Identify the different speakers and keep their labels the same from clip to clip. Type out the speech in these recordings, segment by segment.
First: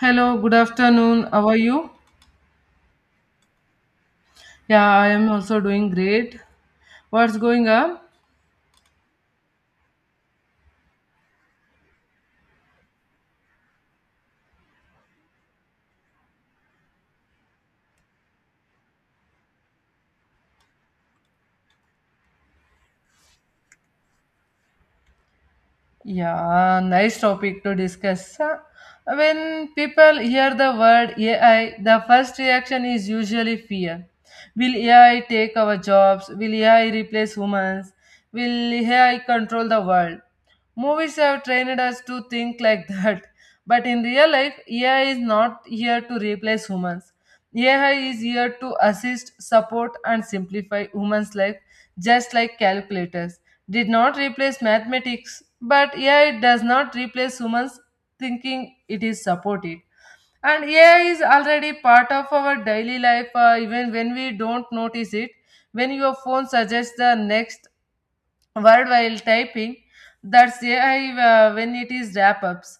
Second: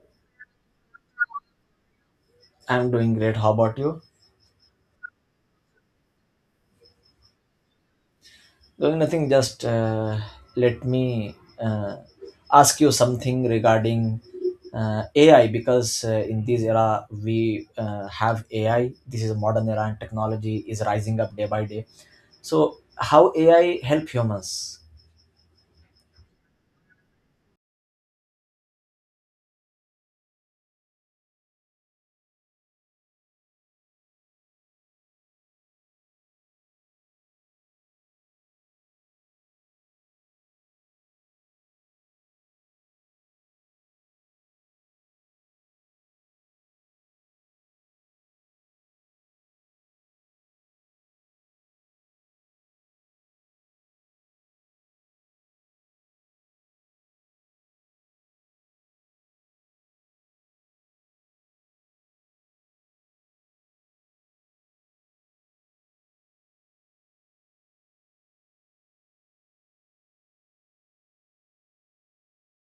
Speaker 1: Hello, good afternoon. How are you?
Speaker 2: I'm doing great. How about you?
Speaker 1: Yeah, I am also doing great. What's going on?
Speaker 2: Doing nothing. Just let me uh, ask you something regarding AI because in this era we have AI. This is a modern era and technology is rising up day by day. So, how AI help humans?
Speaker 1: Yeah, nice topic to discuss. When people hear the word AI, the first reaction is usually fear. Will AI take our jobs? Will AI replace humans? Will AI control the world? Movies have trained us to think like that. But in real life, AI is not here to replace humans. AI is here to assist, support, and simplify humans' life just like calculators did not replace mathematics, but AI does not replace humans thinking it is supported. And AI is already part of our daily life, even when we don't notice it. When your phone suggests the next word while typing, that's ai when it is wrap ups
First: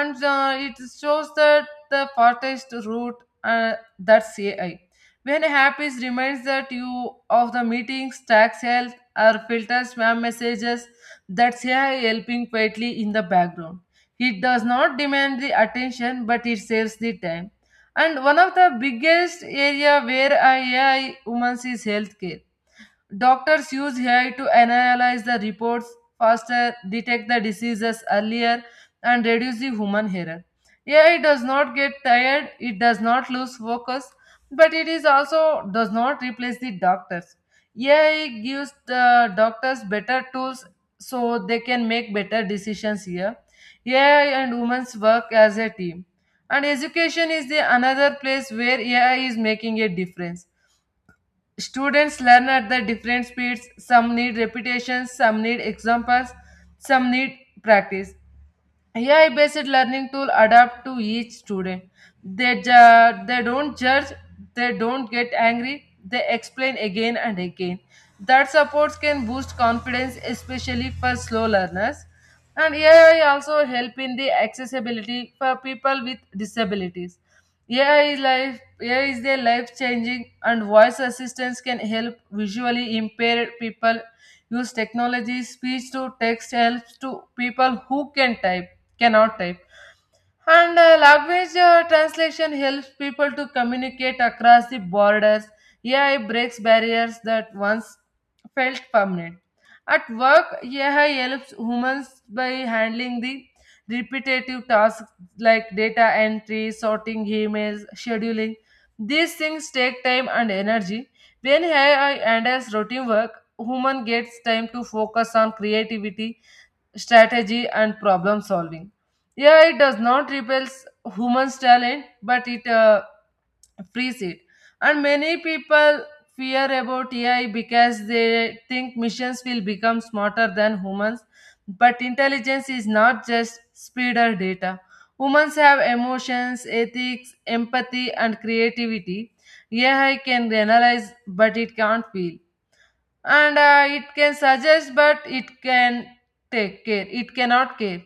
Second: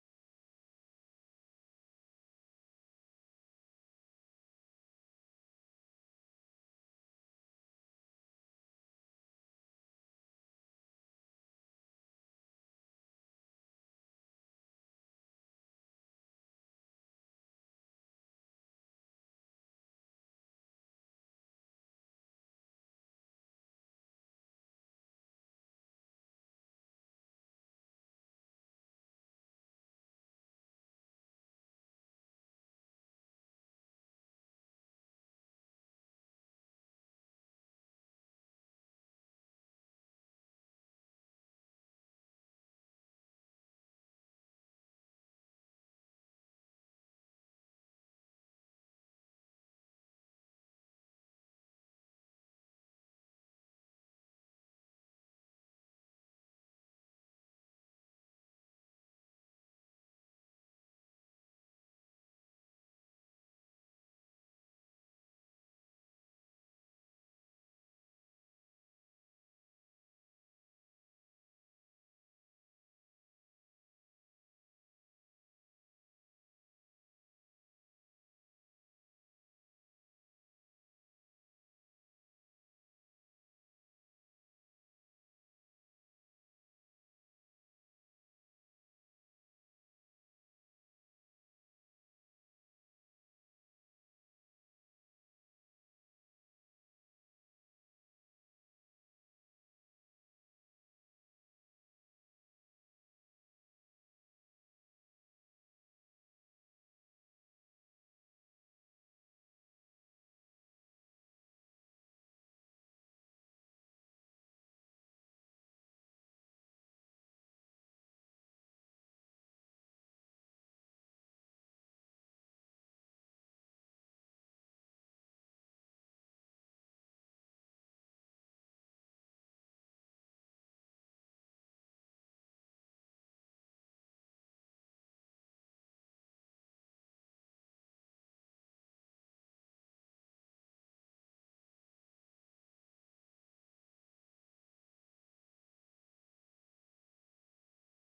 Speaker 1: and it shows that the fastest route, uh, that's ai, when app is reminds that you of the meetings tax health or filter spam messages, that's ai helping quietly in the background. It does not demand the attention but it saves the time. And one of the biggest area where ai humans is healthcare. Doctors use AI to analyze the reports faster, detect the diseases earlier, and reduce the human error. AI does not get tired, it does not lose focus, but it is also does not replace the doctors. AI gives the doctors better tools so they can make better decisions here. AI and humans work as a team. And education is the another place where AI is making a difference. Students learn at the different speeds. Some need repetitions, some need examples, some need practice. AI based learning tool adapt to each student. They don't judge, they don't get angry, they explain again and again. That supports can boost confidence, especially for slow learners. And AI also help in the accessibility for people with disabilities. AI is life, AI is their life changing, and voice assistance can help visually impaired people use technology. Speech to text helps to people who cannot type, and language translation helps people to communicate across the borders. AI breaks barriers that once felt permanent. At work, ai helps humans by handling the repetitive tasks like data entry, sorting emails, scheduling. These things take time and energy. When ai handles routine work, human gets time to focus on creativity, strategy, and problem solving. AI does not replace humans' talent, but it frees it. And many people fear about AI because they think machines will become smarter than humans. But intelligence is not just speed or data. Humans have emotions, ethics, empathy, and creativity. AI can analyze, but it can't feel, and it can suggest but it can take care it cannot care.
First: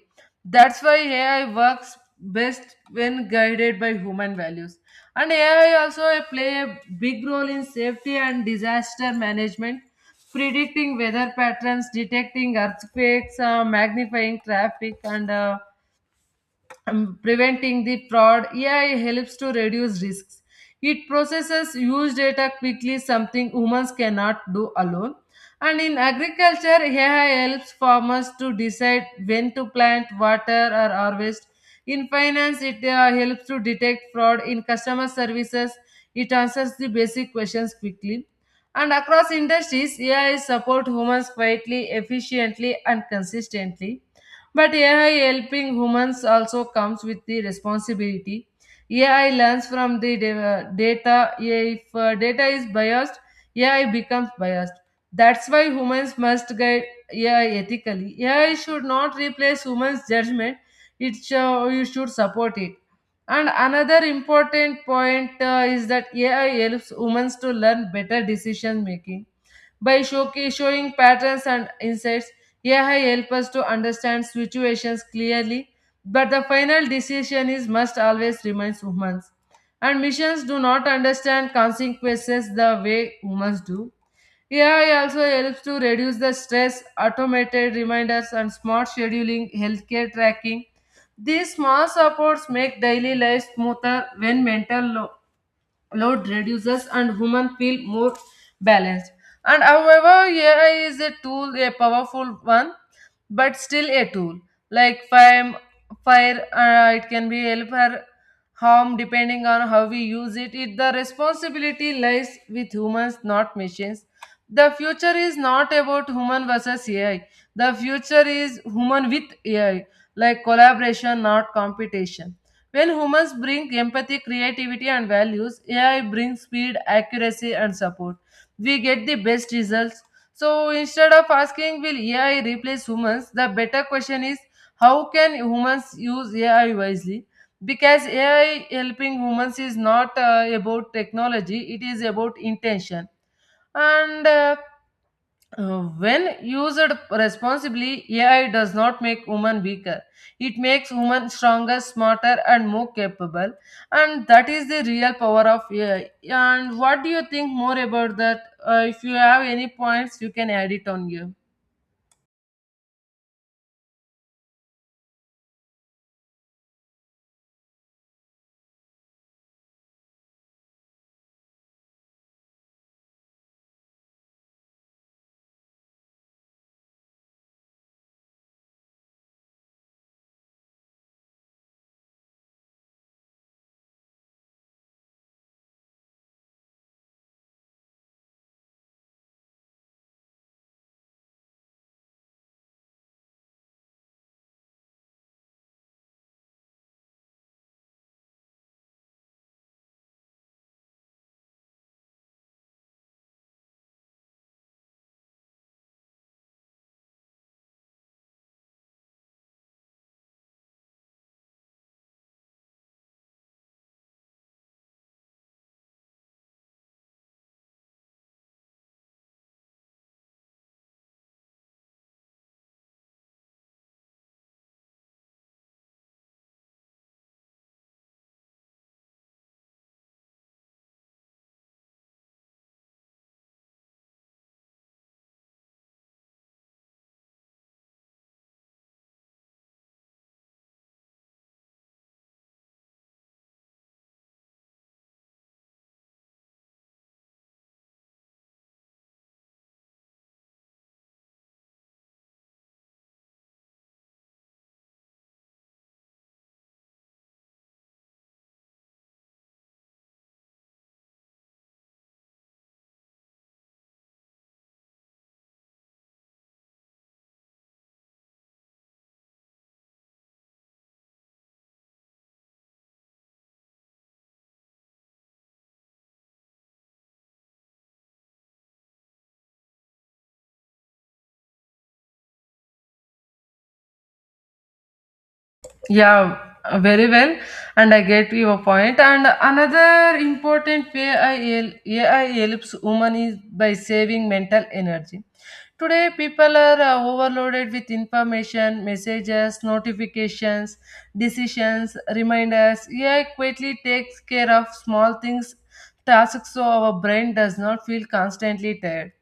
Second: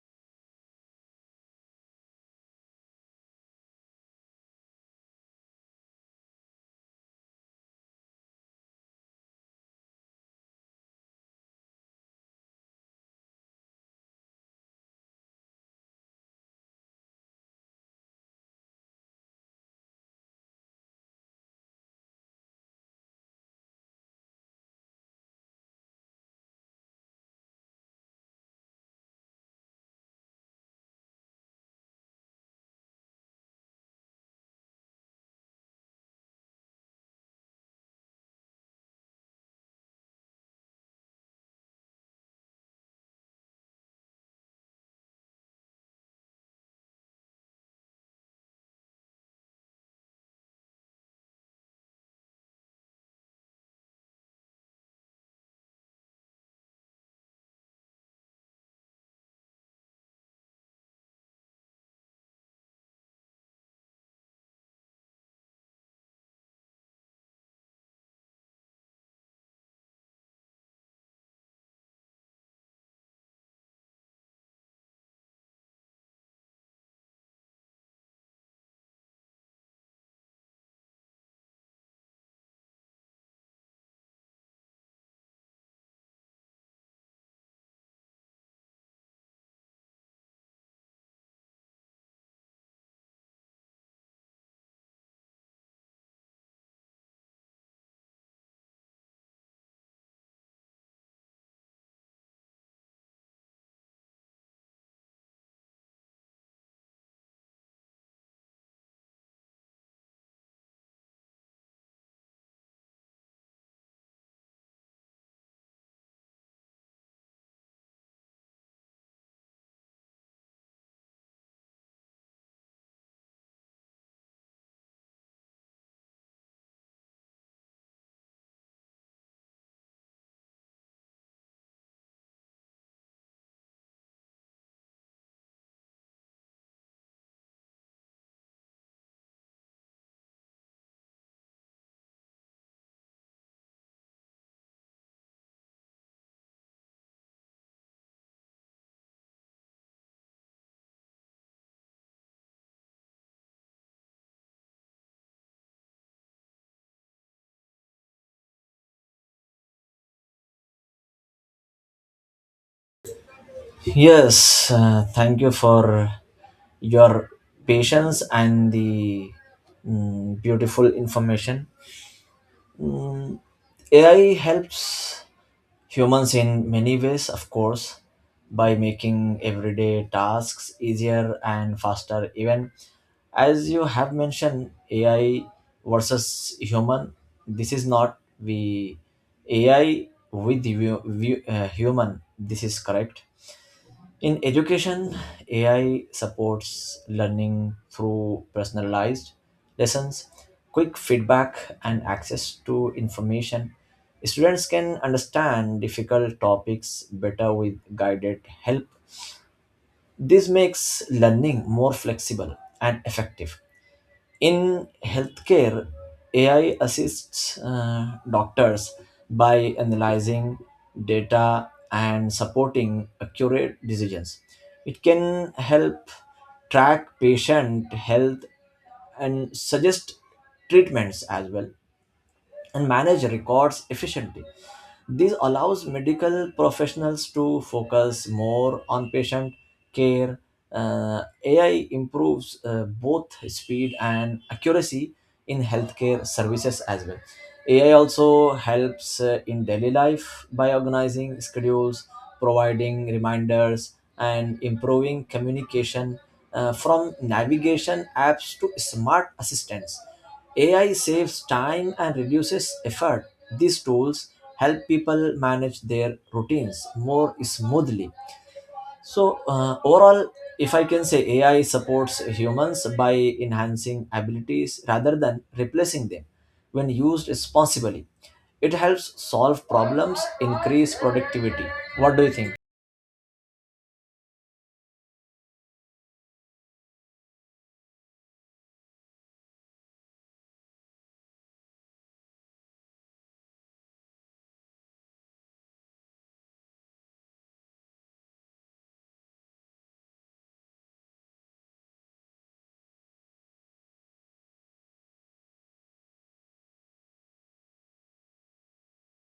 Speaker 1: That's why ai works best when guided by human values. And ai also play a big role in safety and disaster management, predicting weather patterns, detecting earthquakes, magnifying traffic, and preventing the fraud. AI helps to reduce risks. It processes huge data quickly, something humans cannot do alone. And in agriculture, AI helps farmers to decide when to plant, water, or harvest. In finance, it helps to detect fraud. In customer services, it answers the basic questions quickly. And across industries, AI support humans quietly, efficiently, and consistently. But AI helping humans also comes with the responsibility. AI learns from the data. If data is biased, AI becomes biased. That's why humans must guide AI ethically. AI should not replace humans' judgment. It show, you should support it. And another important point is that AI helps humans to learn better decision making by showing patterns and insights, AI helps us to understand situations clearly, but the final decision is must always remain humans. And machines do not understand consequences the way humans do. AI also helps to reduce the stress, automated reminders, and smart scheduling, healthcare tracking. These small supports make daily life smoother when mental load reduces and humans feel more balanced. And however, AI is a tool, a powerful one, but still a tool. Like fire, fire it can be help or harm depending on how we use it. The responsibility lies with humans, not machines. The future is not about human versus AI. The future is human with AI, like collaboration, not competition. When humans bring empathy, creativity, and values, AI brings speed, accuracy, and support. We get the best results. So instead of asking, will AI replace humans, the better question is, how can humans use AI wisely? Because AI helping humans is not about technology, it is about intention. And when used responsibly, AI does not make women weaker. It makes women stronger, smarter, and more capable. And that is the real power of AI. And what do you think more about that? If you have any points, you can add it on you.
Speaker 2: Yes. Thank you for your patience and the beautiful information. Mm, AI helps humans in many ways, of course, by making everyday tasks easier and faster. Even as you have mentioned, AI versus human, this is not the AI with the human. This is correct. In education, AI supports learning through personalized lessons, quick feedback, and access to information. Students can understand difficult topics better with guided help. This makes learning more flexible and effective. In healthcare, AI assists doctors by analyzing data and supporting accurate decisions. It can help track patient health and suggest treatments as well and manage records efficiently. This allows medical professionals to focus more on patient care. AI improves both speed and accuracy in healthcare services as well. AI also helps in daily life by organizing schedules, providing reminders, and improving communication from navigation apps to smart assistants. AI saves time and reduces effort. These tools help people manage their routines more smoothly, so overall, if I can say, ai supports humans by enhancing abilities rather than replacing them. When used responsibly, it helps solve problems, increase productivity. What do you think?
Speaker 1: Yeah, very well, and I get your point. And another important way AI helps women is by saving mental energy. Today, people are overloaded with information, messages, notifications, decisions, reminders. AI quickly takes care of small things tasks so our brain does not feel constantly tired.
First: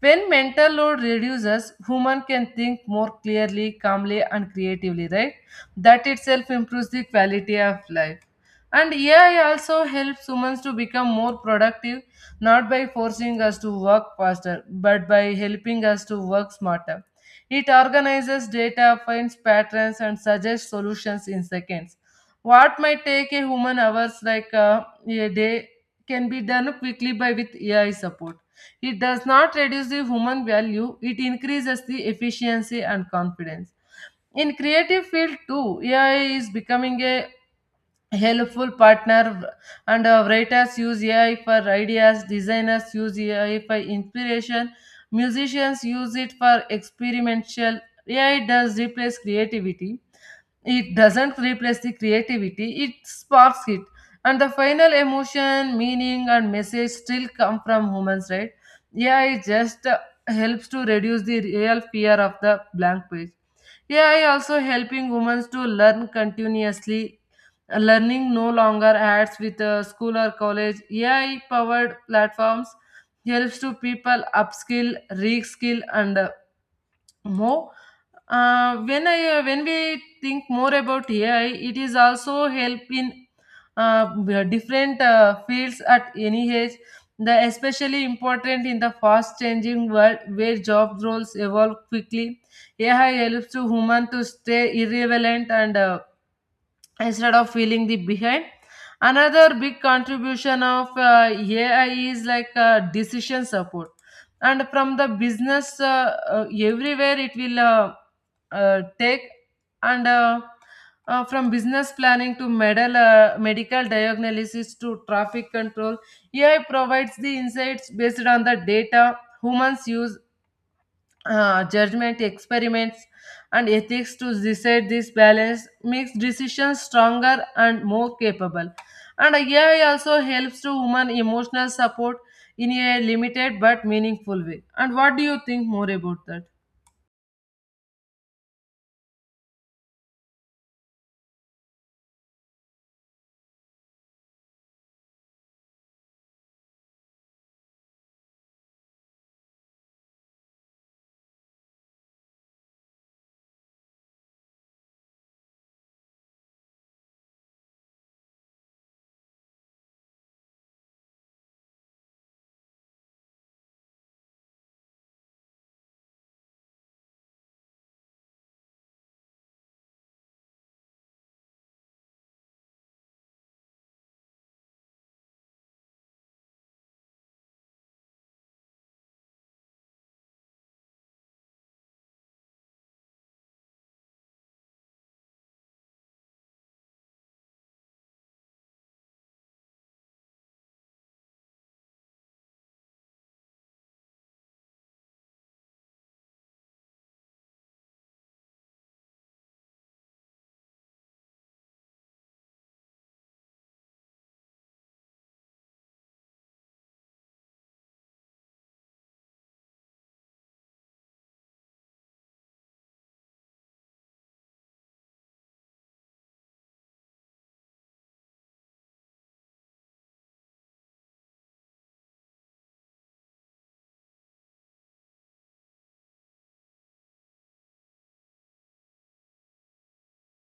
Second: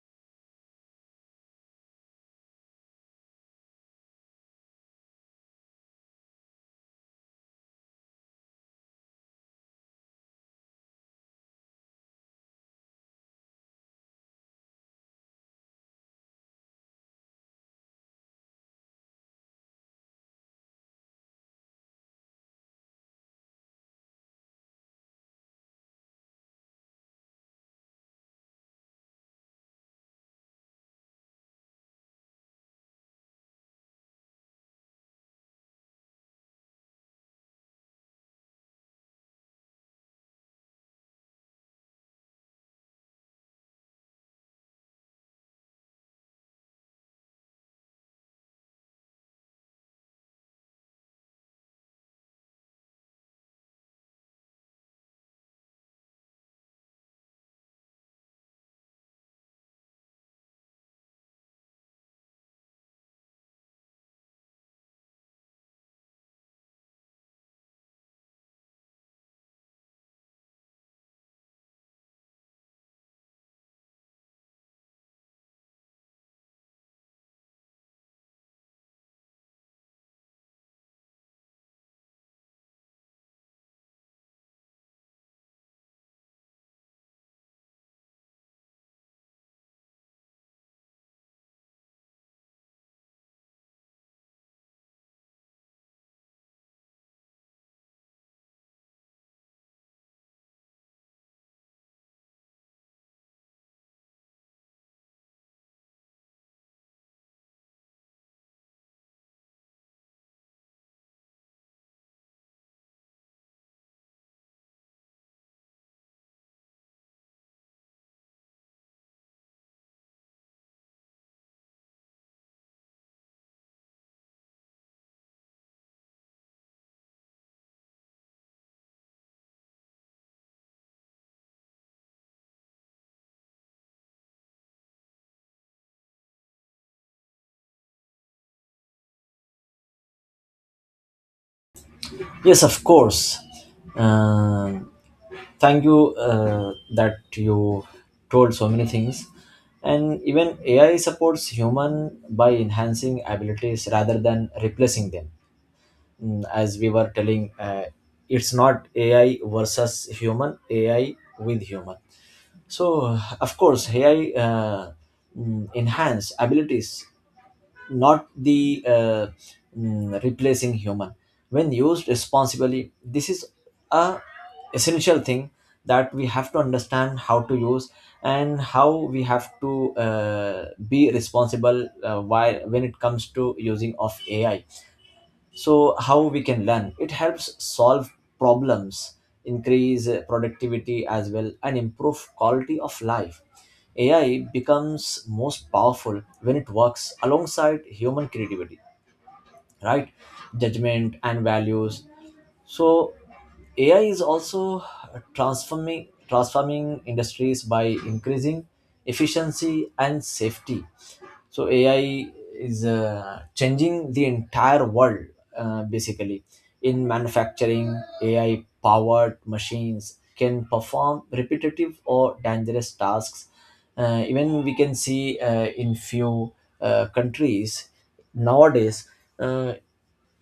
Speaker 1: When mental load reduces, human can think more clearly, calmly, and creatively, right? That itself improves the quality of life. And AI also helps humans to become more productive, not by forcing us to work faster, but by helping us to work smarter. It organizes data, finds patterns, and suggests solutions in seconds. What might take a human hours like a day can be done quickly by with AI support. It does not reduce the human value, it increases the efficiency and confidence. In creative field too, AI is becoming a helpful partner, and writers use AI for ideas, designers use AI for inspiration, musicians use it for experimental. AI does replace creativity, It doesn't replace the creativity, it sparks it. And the final emotion, meaning, and message still come from humans, right? Yeah, it just helps to reduce the real fear of the blank page. AI also helping humans to learn continuously. Learning no longer adds with school or college. AI powered platforms helps to people upskill, reskill, and more when I when we think more about ai it is also help in uh, different fields at any age, the especially important in the fast changing world where job roles evolve quickly. AI helps to human to stay irrelevant, and instead of feeling the behind, another big contribution of ai is like decision support. And from the business everywhere it will take and from business planning to medical diagnosis to traffic control, ai provides the insights based on the data. Humans use judgment, experiments, and ethics to decide. This balance makes decisions stronger and more capable. And ai also helps to women emotional support in a limited but meaningful way. And what do you think more about that?
Speaker 2: Yes, of course. Um, Thank you that you told so many things, and even ai supports human by enhancing abilities rather than replacing them. As we were telling, it's not ai versus human, ai with human. So of course ai uh, enhance abilities, not the replacing human. When used responsibly, this is a essential thing that we have to understand how to use, and how we have to be responsible while when it comes to using of ai. So how we can learn, it helps solve problems, increase productivity as well, and improve quality of life. Ai becomes most powerful when it works alongside human creativity, right, judgment and values. So AI is also transforming industries by increasing efficiency and safety. So AI is changing the entire world basically. In manufacturing, AI powered machines can perform repetitive or dangerous tasks. Even we can see in few countries nowadays. Uh,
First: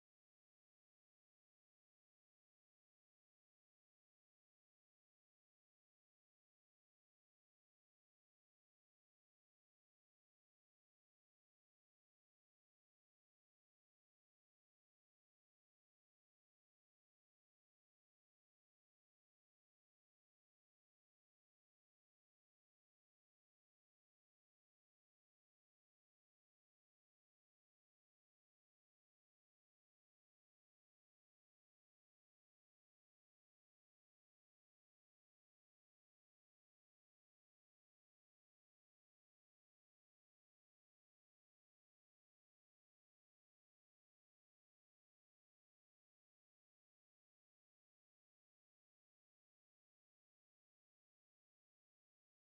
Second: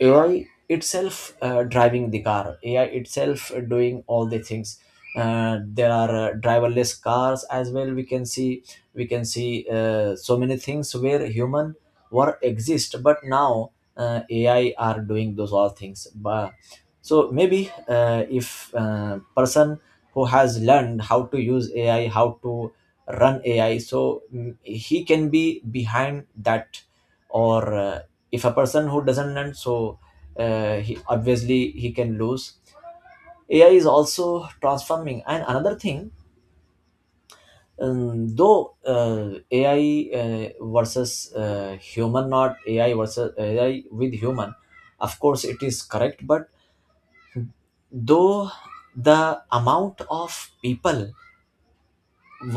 Speaker 2: AI itself driving the car, AI itself doing all the things. There are driverless cars as well. We can see so many things where human were exist, but now AI are doing those all things. But, so maybe if person who has learned how to use AI, how to run AI, so he can be behind that or. If a person who doesn't learn, so he obviously he can lose. Ai is also transforming. And another thing, though ai uh, versus human, not ai versus ai with human, of course it is correct. But though the amount of people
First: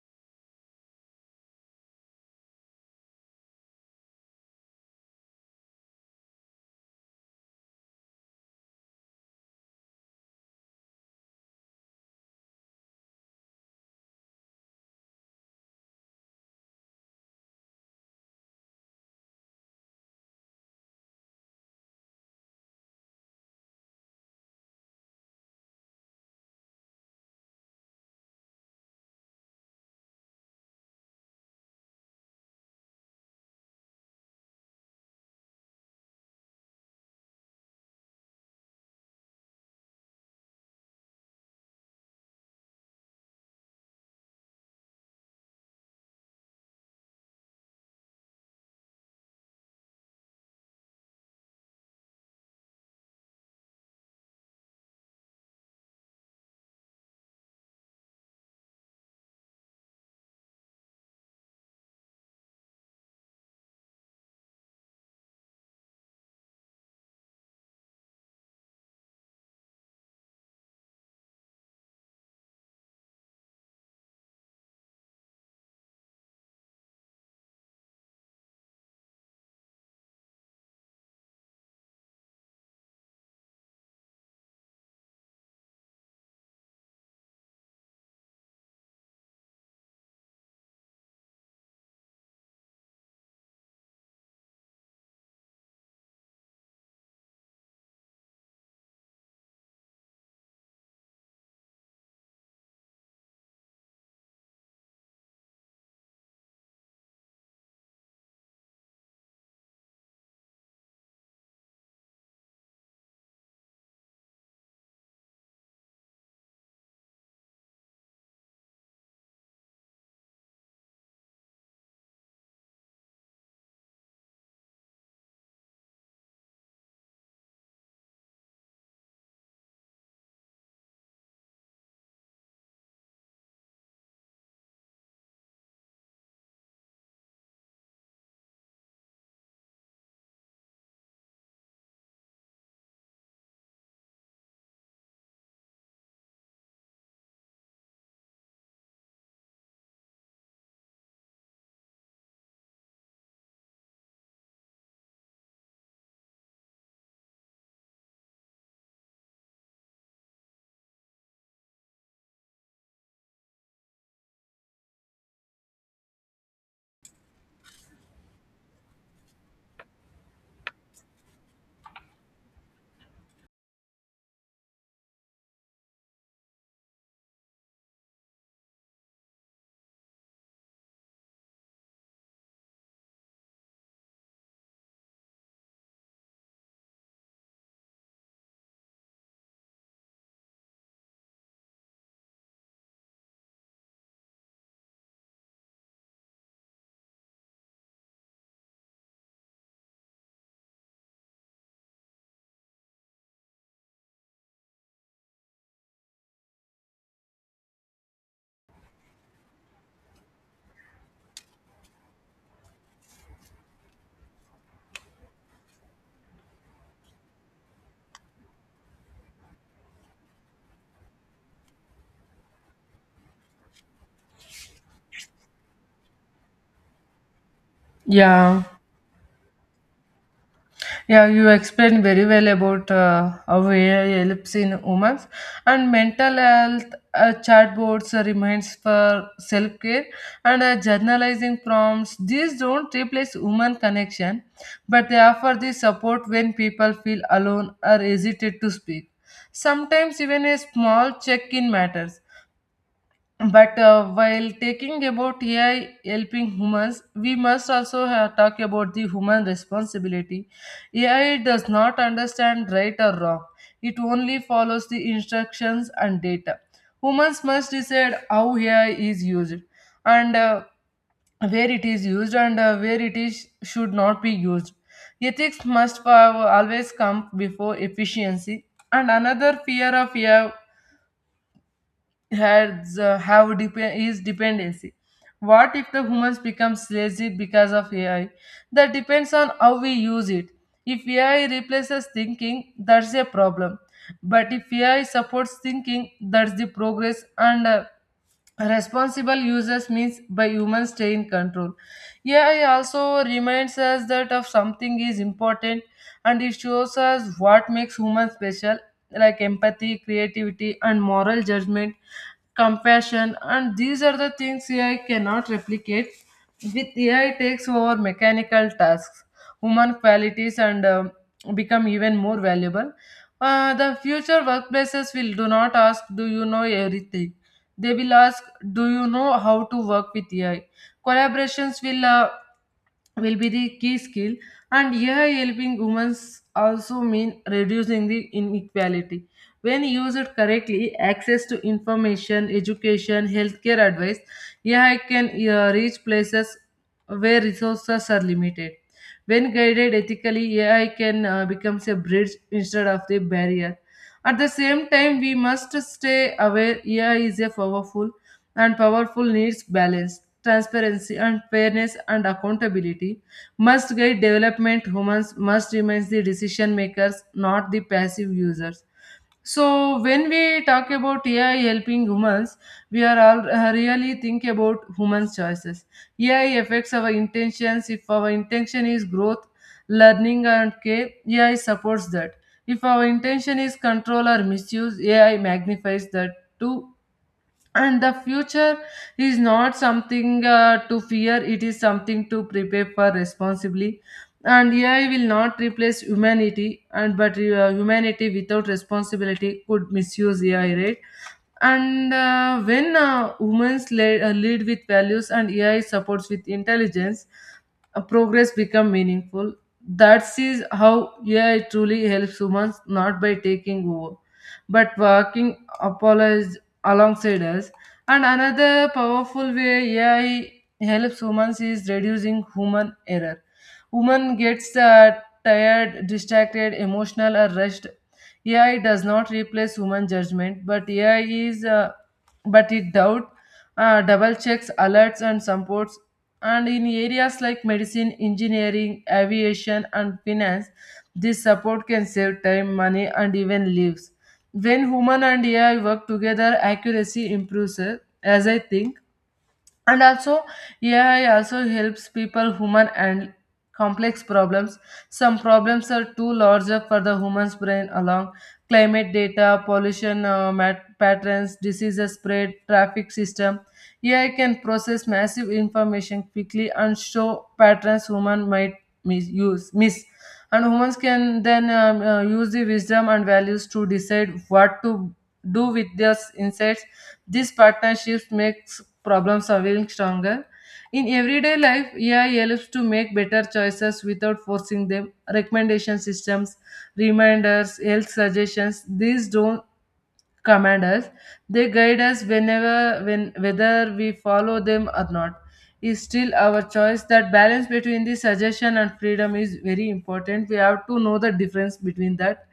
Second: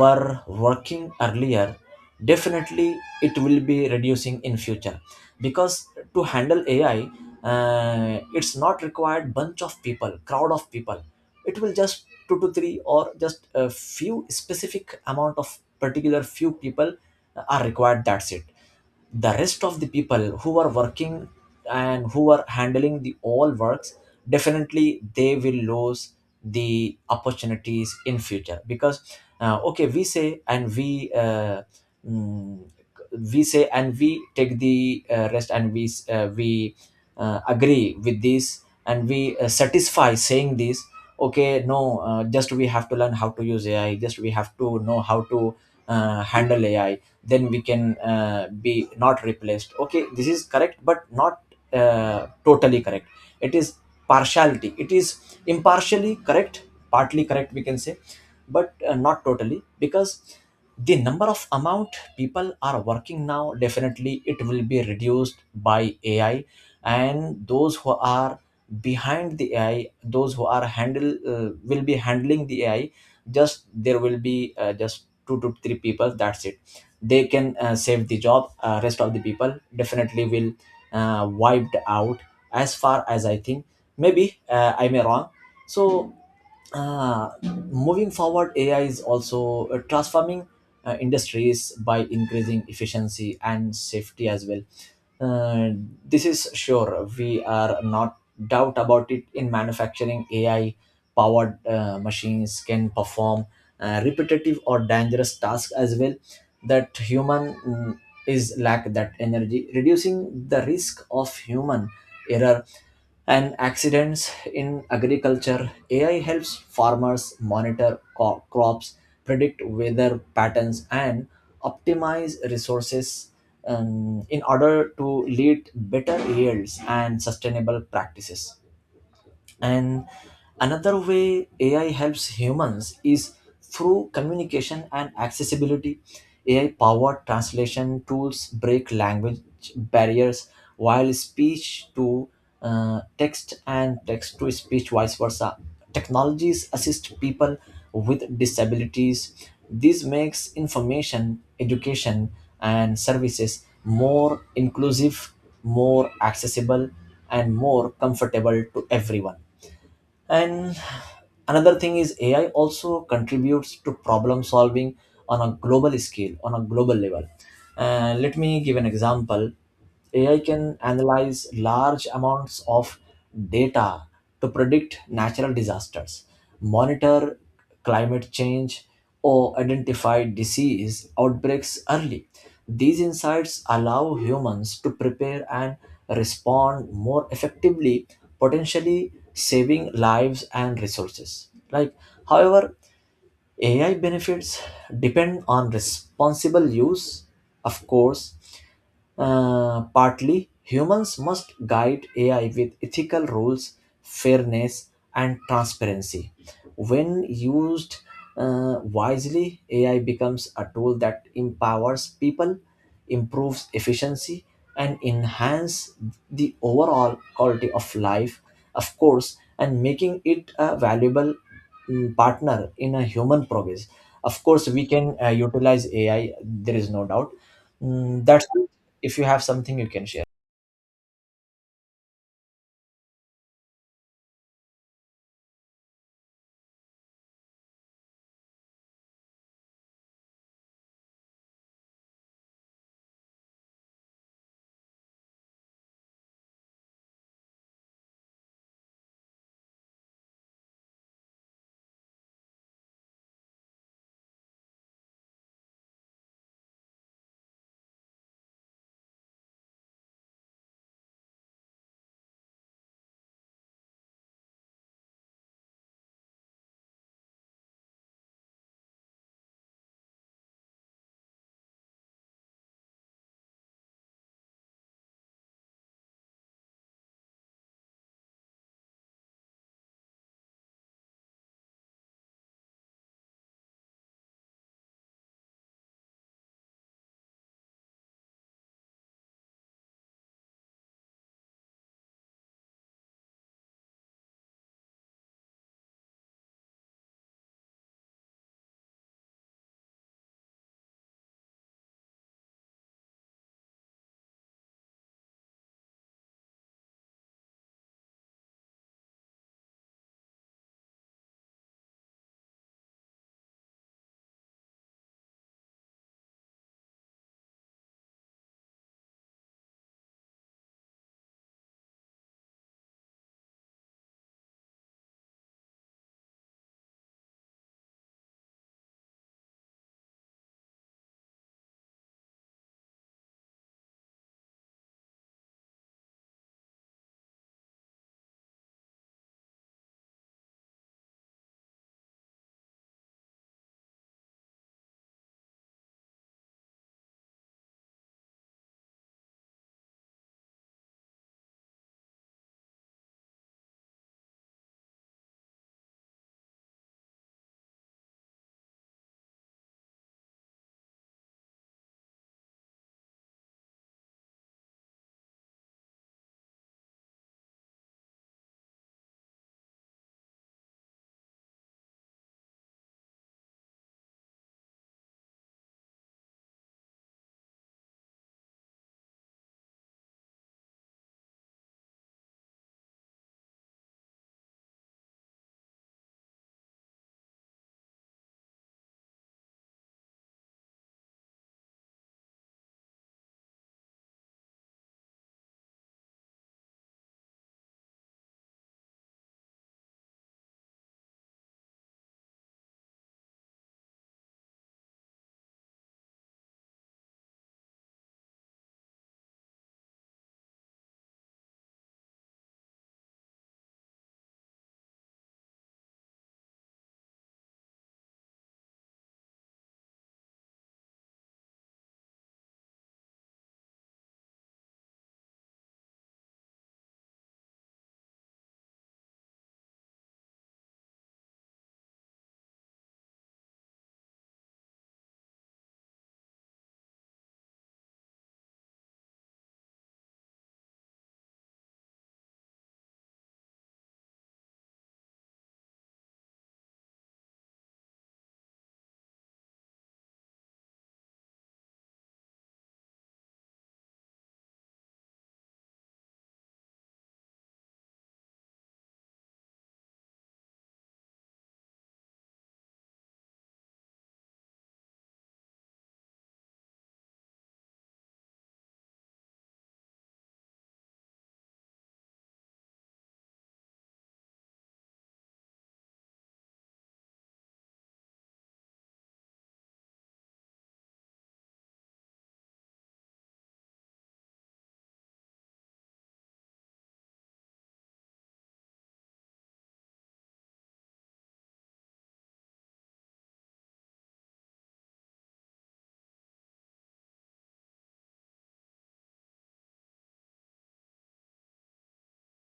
Speaker 2: were working earlier, definitely it will be reducing in future, because to handle ai, it's not required bunch of people, crowd of people. It will just two to three, or just a few specific amount of particular few people are required, that's it. The rest of the people who are working and who are handling the all works, definitely they will lose the opportunities in future, because okay, we say and we mm, we say and we take the rest, and we agree with this, and we satisfy saying this. Okay, no, just we have to learn how to use ai, just we have to know how to handle ai, then we can be not replaced. Okay, this is correct, but not totally correct. It is partiality, it is impartially correct, partly correct we can say, but not totally, because the number of amount people are working now, definitely it will be reduced by ai, and those who are behind the ai, those who are handle, will be handling the ai, just there will be just two to three people, that's it. They can save the job, rest of the people definitely will wiped out, as far as I think. Maybe I may wrong. So uh, moving forward, AI is also transforming industries by increasing efficiency and safety as well. Uh, this is sure, we are not doubt about it. In manufacturing, AI powered machines can perform repetitive or dangerous tasks as well, that human is lack that energy, reducing the risk of human error and accidents. In agriculture, AI helps farmers monitor crops, predict weather patterns, and optimize resources in order to lead better yields and sustainable practices. And another way AI helps humans is through communication and accessibility. AI powered translation tools break language barriers, while speech to text and text to speech vice versa. Technologies assist people with disabilities. This makes information, education, and services more inclusive, more accessible, and more comfortable to everyone. And another thing is, ai also contributes to problem solving on a global scale, on a global level. Let me give an example. Ai can analyze large amounts of data to predict natural disasters, monitor climate change, or identify disease outbreaks early. These insights allow humans to prepare and respond more effectively, potentially saving lives and resources. Like, however, AI benefits depend on responsible use, of course, partly, humans must guide AI with ethical rules, fairness, and transparency. When used wisely, AI becomes a tool that empowers people, improves efficiency, and enhances the overall quality of life, of course, and making it a valuable partner in a human progress. Of course, we can utilize AI. There is no doubt. That's.
Speaker 1: Yeah.
Speaker 2: If you have something you can share.
Speaker 1: Yeah, you explained very well about how AI helps in humans and mental health. Chatbots remains for self-care, and journalizing prompts. These don't replace human connection, but they offer the support when people feel alone or hesitate to speak. Sometimes even a small check-in matters. But while taking about AI helping humans, we must also have talk about the human responsibility. AI does not understand right or wrong. It only follows the instructions and data. Humans must decide how AI is used and where it is used, and where it is should not be used. Ethics must always come before efficiency. And another fear of AI is dependency. What if the humans becomes lazy because of AI? That depends on how we use it. If AI replaces thinking, that's a problem. But if AI supports thinking, that's the progress, and responsible users means by humans stay in control. AI also reminds us that of something is important, and it shows us what makes humans special, like empathy, creativity, and moral judgment, compassion. And these are the things ai cannot replicate. With ai takes over mechanical tasks, human qualities and become even more valuable. The future workplaces will do not ask do you know everything, they will ask, "Do you know how to work with AI?" Collaborations will be the key skill, and AI helping humans also mean reducing the inequality. When used correctly, access to information, education, healthcare advice, AI can reach places where resources are limited. When guided ethically, AI can becomes a bridge instead of the barrier. At the same time, we must stay aware AI is a powerful and powerful needs balance, transparency and fairness and accountability must guide development. Humans must remain the decision makers, not the passive users. So when we talk about AI helping humans, we are all really think about humans' choices. AI affects our intentions. If our intention is growth, learning, and care, AI supports that. If our intention is control or misuse, AI magnifies that too. And the future is not something to fear, it is something to prepare for responsibly. And AI will not replace humanity, and but humanity without responsibility could misuse AI, right? And when women lead, lead with values, and AI supports with intelligence, progress become meaningful. That is how AI truly helps humans, not by taking over but working apologize alongside us. And another powerful way AI helps humans is reducing human error. Woman gets tired, distracted, emotional, or rushed. AI does not replace human judgment, but AI is, uh, but it doubt uh, double checks, alerts, and supports. And in areas like medicine, engineering, aviation, and finance, this support can save time, money, and even lives. When human and AI work together, accuracy improves, as I think. And also AI also helps people, human, and complex problems. Some problems are too larger for the human's brain along: climate data, pollution, patterns, diseases spread, traffic system. AI can process massive information quickly and show patterns human might misuse miss. And humans can then use the wisdom and values to decide what to do with those insights. These partnerships makes problem solving stronger. In everyday life, AI helps to make better choices without forcing them. Recommendation systems, reminders, health suggestions, these don't command us. They guide us whenever when whether we follow them or not. Is still our choice. That balance between the suggestion and freedom is very important. We have to know the difference between that.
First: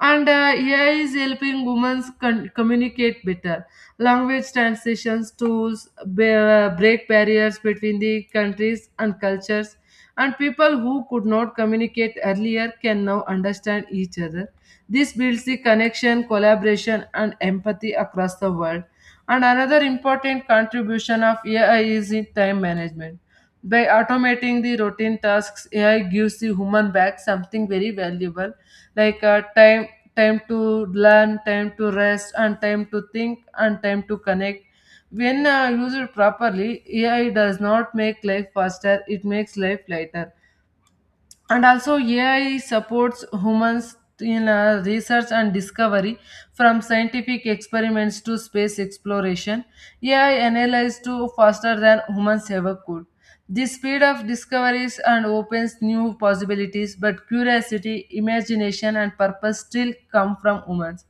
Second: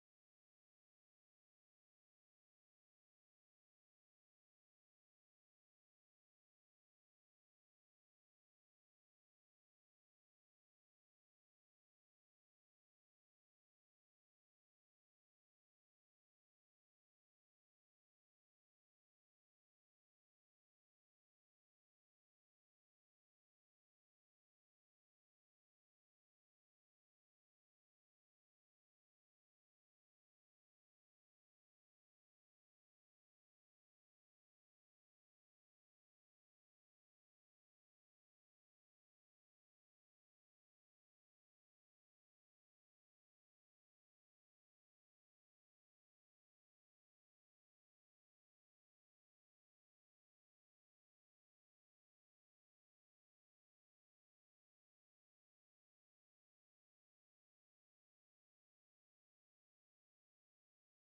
Speaker 1: And AI is helping women communicate better. Language translations tools break barriers between the countries and cultures, and people who could not communicate earlier can now understand each other. This builds the connection, collaboration, and empathy across the world. And another important contribution of AI is in time management. By automating the routine tasks, AI gives the human back something very valuable like time. Time to learn, time to rest, and time to think, and time to connect. When used properly, AI does not make life faster, it makes life lighter. And also AI supports humans in research and discovery. From scientific experiments to space exploration, AI analyzes to faster than humans ever could, the speed of discoveries, and opens new possibilities. But curiosity, imagination, and purpose still come from humans.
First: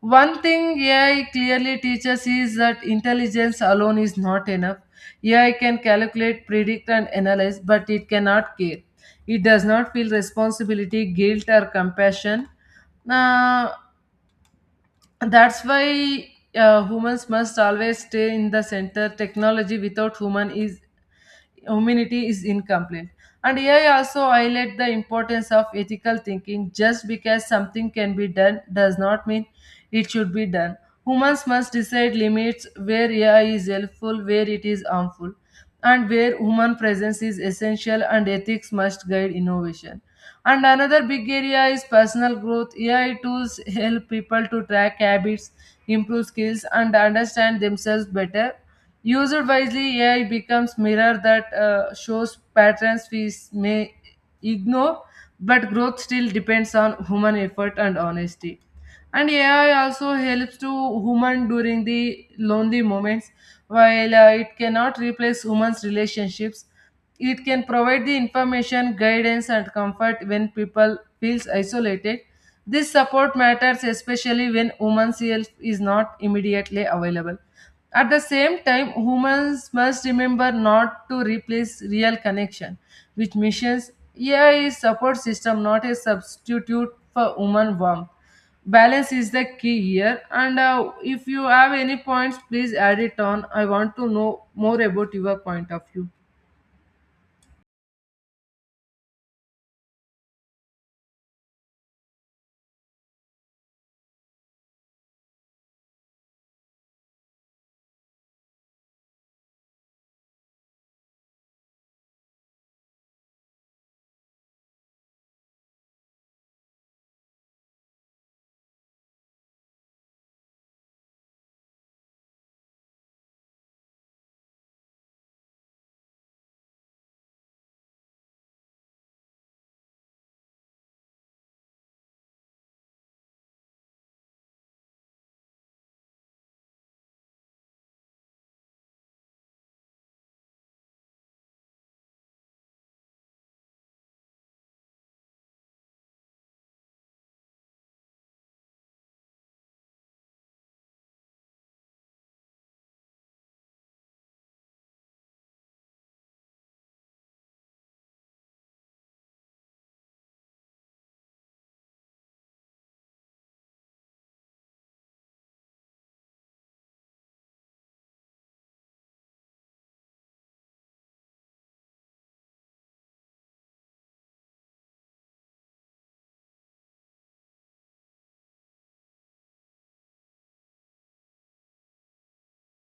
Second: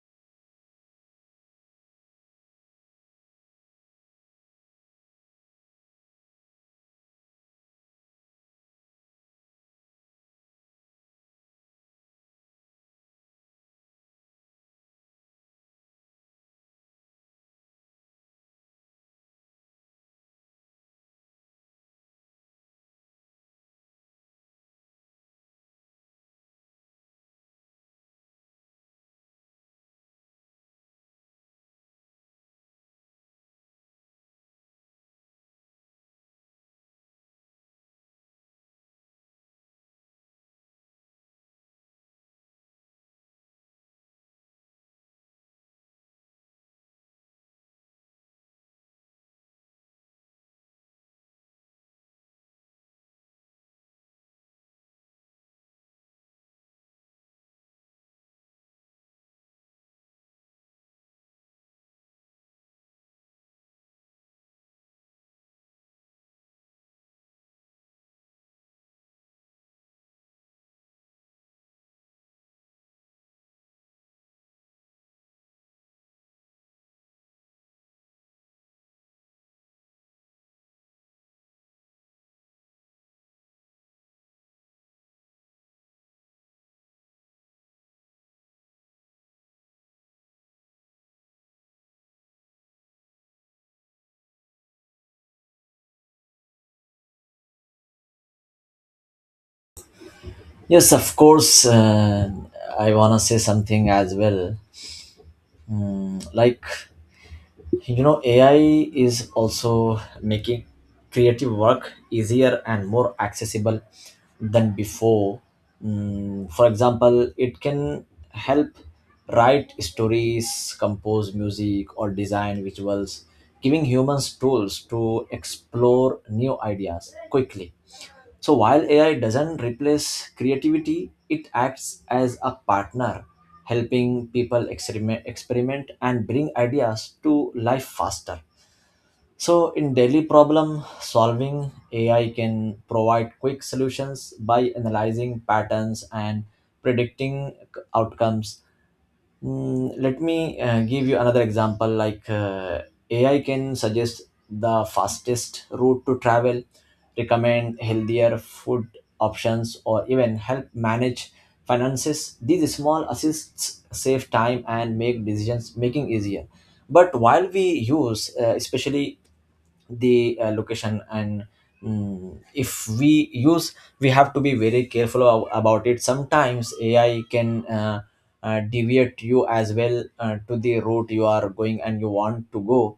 Speaker 1: One thing AI clearly teaches is that intelligence alone is not enough. AI can calculate, predict, and analyze, but it cannot care. It does not feel responsibility, guilt, or compassion. Uh, that's why humans must always stay in the center. Technology without human is Humanity is incomplete. And AI also highlight the importance of ethical thinking. Just because something can be done does not mean it should be done. Humans must decide limits where AI is helpful, where it is harmful, and where human presence is essential, and ethics must guide innovation. And another big area is personal growth. AI tools help people to track habits, improve skills, and understand themselves better. User wisely, AI becomes mirror that shows patterns we may ignore, but growth still depends on human effort and honesty. And AI also helps to human during the lonely moments, while it cannot replace humans' relationships. It can provide the information, guidance, and comfort when people feels isolated. This support matters especially when women's help is not immediately available. At the same time, humans must remember not to replace real connection with missions. AI is support system, not a substitute for human warmth. Balance is the key here. And if you have any points, please add it on. I want to know more about your point of view.
Speaker 2: Yes, of course. I wanna say something as well. Like, AI is also making creative work easier and more accessible than before. For example, it can help write stories, compose music, or design visuals, giving humans tools to explore new ideas quickly. So while AI doesn't replace creativity, it acts as a partner, helping people experiment, and bring ideas to life faster. So in daily problem solving, AI can provide quick solutions by analyzing patterns and predicting outcomes. Let me give you another example, like AI can suggest the fastest route to travel, recommend healthier food options, or even help manage finances. These small assists save time and make decisions making easier. But while we use, especially the location, and if we use, we have to be very careful about it. Sometimes ai can deviate you as well to the route you are going and you want to go.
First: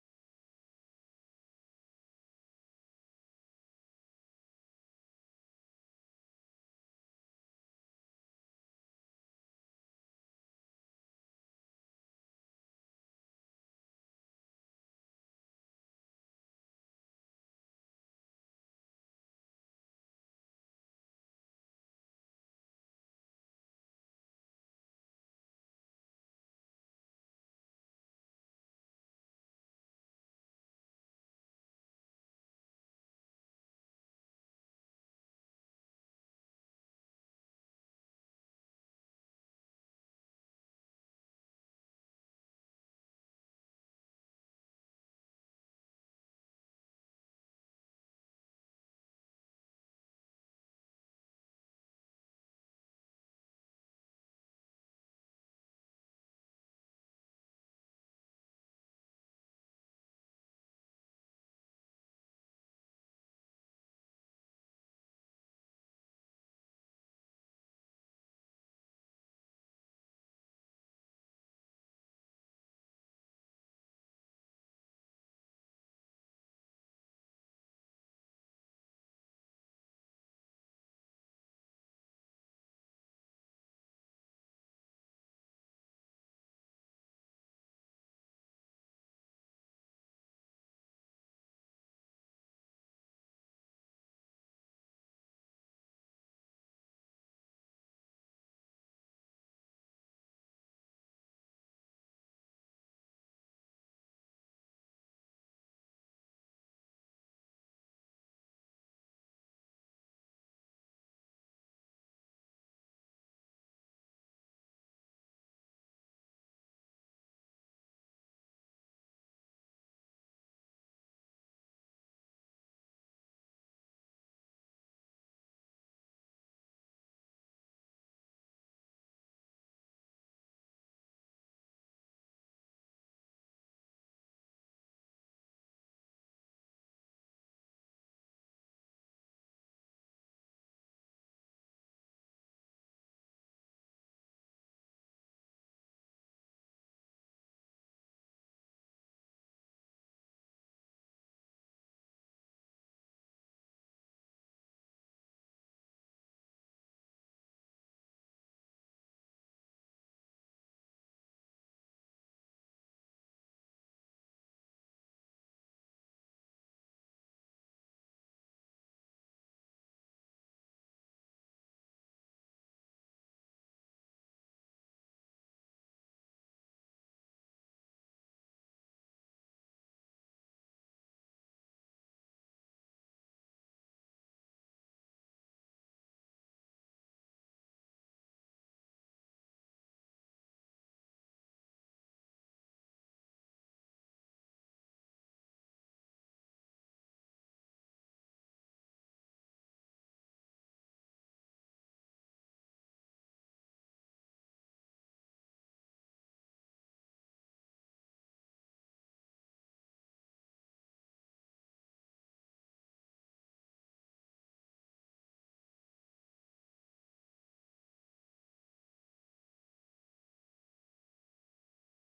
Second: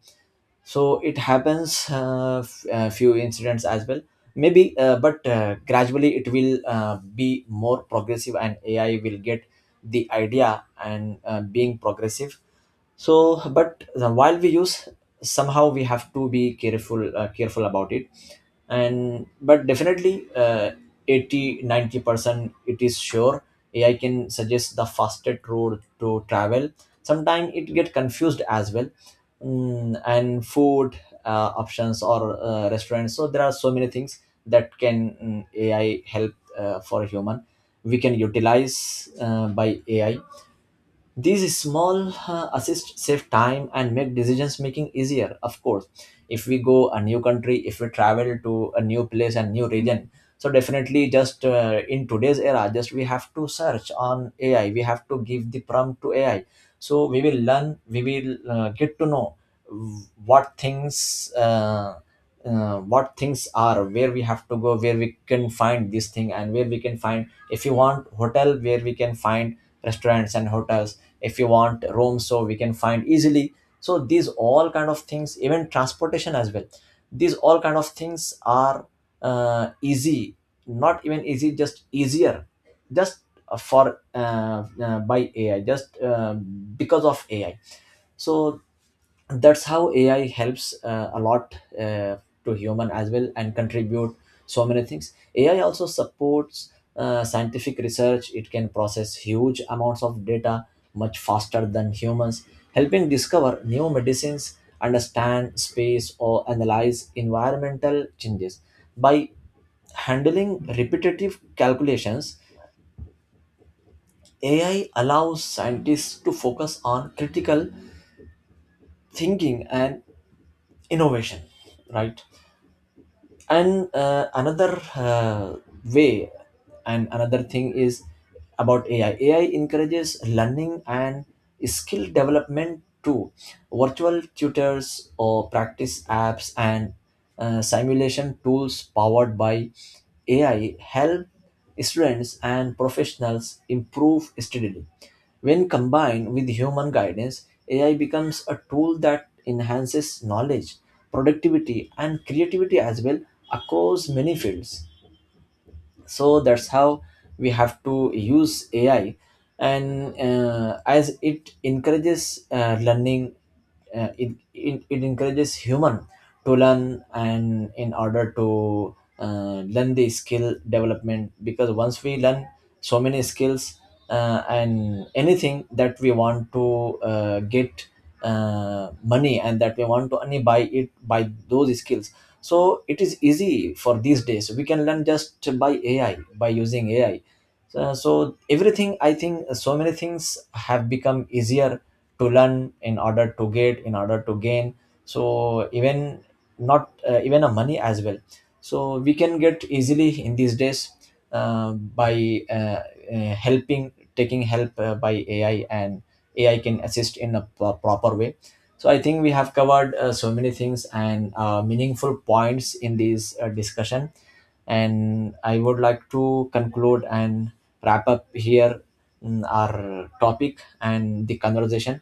Speaker 2: So it happens, few incidents as well maybe, but gradually it will be more progressive and ai will get the idea and being progressive. So, but while we use, somehow we have to be careful, careful about it. And but definitely, 80, 90% it is sure, ai can suggest the fastest road to travel, sometimes it get confused as well. And food options, or restaurants. So there are so many things that can ai help for a human, we can utilize by ai. These small assists save time and make decisions making easier. Of course, if we go a new country, if we travel to a new place and new region, so definitely just in today's era, just we have to search on AI. We have to give the prompt to AI. So we will learn. We will get to know what things. What things are, where we have to go, where we can find this thing, and where we can find, if you want hotel, where we can find restaurants and hotels, if you want rooms, so we can find easily. So these all kind of things, even transportation as well, these all kind of things are easy, not even easy, just easier, just for by ai, just because of ai. So that's how AI helps a lot to human as well and contribute so many things. AI also supports scientific research. It can process huge amounts of data much faster than humans, helping discover new medicines, understand space, or analyze environmental changes. By handling repetitive calculations, AI allows scientists to focus on critical thinking and innovation, right? And another way, and another thing is about ai. Ai encourages learning and skill development too. Virtual tutors or practice apps and simulation tools powered by ai help students and professionals improve steadily. When combined with human guidance, AI becomes a tool that enhances knowledge, productivity, and creativity as well, across many fields. So that's how we have to use ai. And as it encourages learning, it encourages human to learn, and in order to learn the skill development, because once we learn so many skills, and anything that we want to get money, and that we want to only buy it by those skills, so it is easy. For these days we can learn just by ai, by using ai. So, everything I think, so many things have become easier to learn, in order to get, in order to gain. So even not even a money as well, so we can get easily in these days, by helping taking help by ai. And ai can assist in a proper way. So I think we have covered so many things and meaningful points in this discussion. And I would like to conclude and wrap up here our topic and the conversation.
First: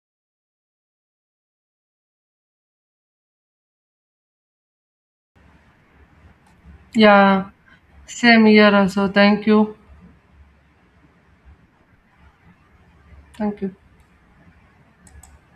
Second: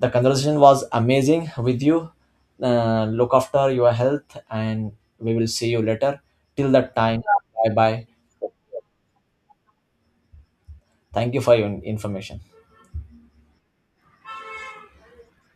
Speaker 2: The conversation was amazing with you. Look after your health, and we will see you later. Till that time,
Speaker 1: Yeah,
Speaker 2: bye bye.
Speaker 1: same here also. Thank you.
Speaker 2: Thank you for your information.
Speaker 1: Thank you.